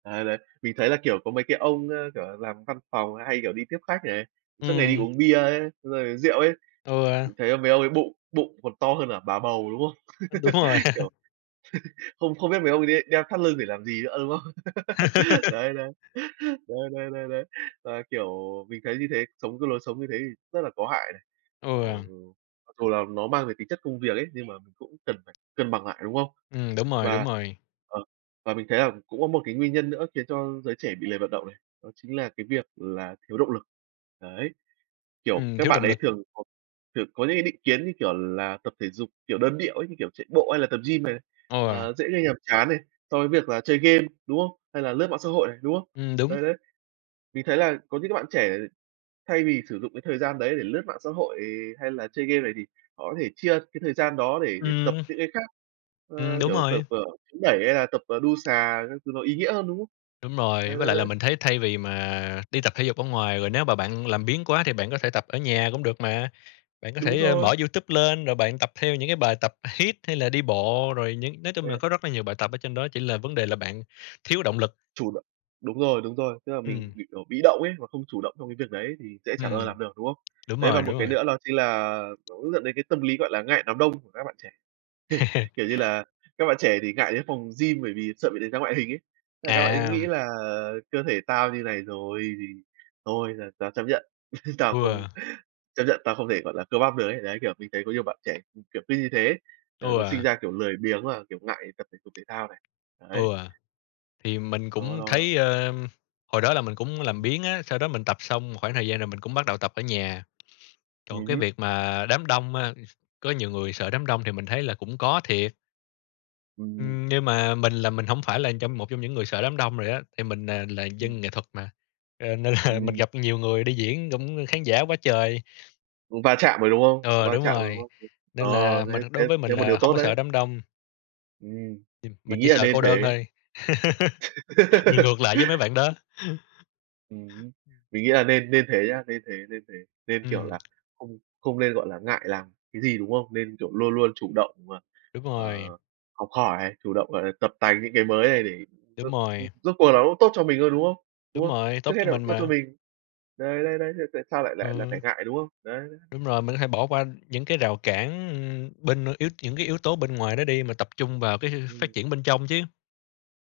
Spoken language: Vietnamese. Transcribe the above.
Đấy, đấy. Mình thấy là, kiểu, có mấy cái ông, ơ, kiểu là, làm văn phòng hay, kiểu, đi tiếp khách này, suốt ngày đi Ừm. uống bia ấy, rồi rượu ấy, Ừ. mình thấy mấy ông ấy bụng bụng còn to hơn cả bà bầu, đúng không? Ừm, đúng rồi. Kiểu, không không biết mấy ông ấy đê đeo thắt lưng để làm gì nữa, đúng không? Đấy, đấy, đấy, đấy, đấy, đấy. Và, kiểu, mình thấy như thế, sống cái lối sống như thế thì rất là có hại này. Kiểu, ờ, Ừ. mặc dù là nó mang về tính chất công việc ấy, nhưng mà cũng cần phải cân bằng lại, đúng không? Ừm, đúng rồi, đúng Và rồi. ờ, và mình thấy là cũng có một cái nguyên nhân nữa khiến cho giới trẻ bị lười vận động này, đó chính là cái việc là thiếu động lực. Đấy, kiểu, Ừm, các thiếu bạn động ấy lực. thường có thường có những cái định kiến, như kiểu là, tập thể dục, kiểu, đơn điệu ấy, như kiểu, chạy bộ hay là tập gym này, Ừ. ờ, dễ gây nhàm chán này so với việc là chơi game, đúng không? Hay là lướt mạng xã hội này, đúng không? Ừm, đúng. Đấy, đấy, mình thấy là có những cái bạn trẻ thay vì sử dụng cái thời gian đấy để lướt mạng xã hội, hay là chơi game này, thì họ có thể chia cái thời gian đó để tập Ừm. những cái khác. Ừm, Ờ, đúng kiểu, tập, rồi. ờ, chống đẩy, hay là tập, ờ, đu xà các thứ, nó ý nghĩa hơn, đúng không? Đúng rồi. Đấy, Với đấy, lại là đấy. mình thấy thay vì mà đi tập thể dục ở ngoài, rồi nếu mà bạn làm biếng quá thì bạn có thể tập ở nhà cũng được mà, bạn có Đúng thể, ơ, rồi. mở YouTube lên, rồi bạn tập theo những cái bài tập hít hay là đi bộ, rồi những nói chung là Ừ. có rất là nhiều bài tập ở trên đó, chỉ là vấn đề là bạn thiếu động lực. Chủ động đúng rồi, đúng rồi. Tức là mình Ừm. bị kiểu bị động ấy và không chủ động trong cái việc đấy thì sẽ chẳng bao giờ Ừm, làm được, đúng không? đúng Đấy, và rồi, một đúng cái rồi. nữa đó chính là nó cũng dẫn đến cái tâm lý, gọi là, ngại đám đông của các bạn trẻ. Kiểu như là, các bạn trẻ thì ngại đến phòng gym bởi vì sợ bị đánh giá ngoại hình ấy. Thế là các bạn ấy À. nghĩ là "cơ thể tao như này rồi thì thôi là tao chấp nhận, tao không Ừ. chấp nhận tao không thể, gọi là, cơ bắp được" ấy. Đấy, kiểu, mình thấy có nhiều bạn trẻ kiểu cứ như thế, ờ, nó sinh Ừ. ra, kiểu, lười biếng và, kiểu, ngại tập thể dục thể thao này. Đấy. Ừ, thì mình Nó, cũng nó, nó thấy, ờm, hồi đó là mình cũng có làm biếng á, sau đó mình tập xong một khoảng thời gian rồi mình cũng bắt đầu tập ở nhà. Còn Ừm cái hứm. việc mà đám đông á, có nhiều người sợ đám đông thì mình thấy là cũng có thiệt. Ừm. Ừm, nhưng mà mình là mình hổng phải là trong một trong những người sợ đám đông rồi á, thì mình, à, là Ừm. dân nghệ thuật mà, ơ, nên là mình Ừm. gặp nhiều người đi diễn cũng khán giả quá trời. Va chạm rồi, đúng không? Ừ, Va đúng chạm rồi, đúng rồi. không? Ờ, Nên là mình thế đối thế với mình thế một điều là hông tốt có đấy. sợ đám đông. Ừm, Thì mình mình chỉ nghĩ là sợ nên cô đơn thế. thôi. Mình ngược lại với mấy bạn đó. Ừm hưm. Mình nghĩ là nên nên thế nhá, nên thế, nên thế. Nên, kiểu Ừm. là, không không nên, gọi là, ngại làm cái gì, đúng hông? Nên, kiểu, luôn luôn chủ động và, Đúng rồi. ờ, học hỏi, chủ động, gọi là, tập tành những cái mới này để, Đúng ừm, ừm, rồi. rốt cuộc là nó cũng tốt cho mình thôi, đúng không? Đúng Đúng không? rồi. Trước Tốt hết cho là cũng mình tốt cho mà. mình. Đấy, đấy, đấy, thế tại sao lại lại lại phải Ờ. ngại, đúng không? Đấy, đấy, đấy. Đúng rồi. Mình có thể bỏ qua những cái rào cản, ừm, bên, ơ, yếu những cái yếu tố bên ngoài đó đi, mà tập trung vào cái, ơ, Ừm. phát triển bên trong chứ.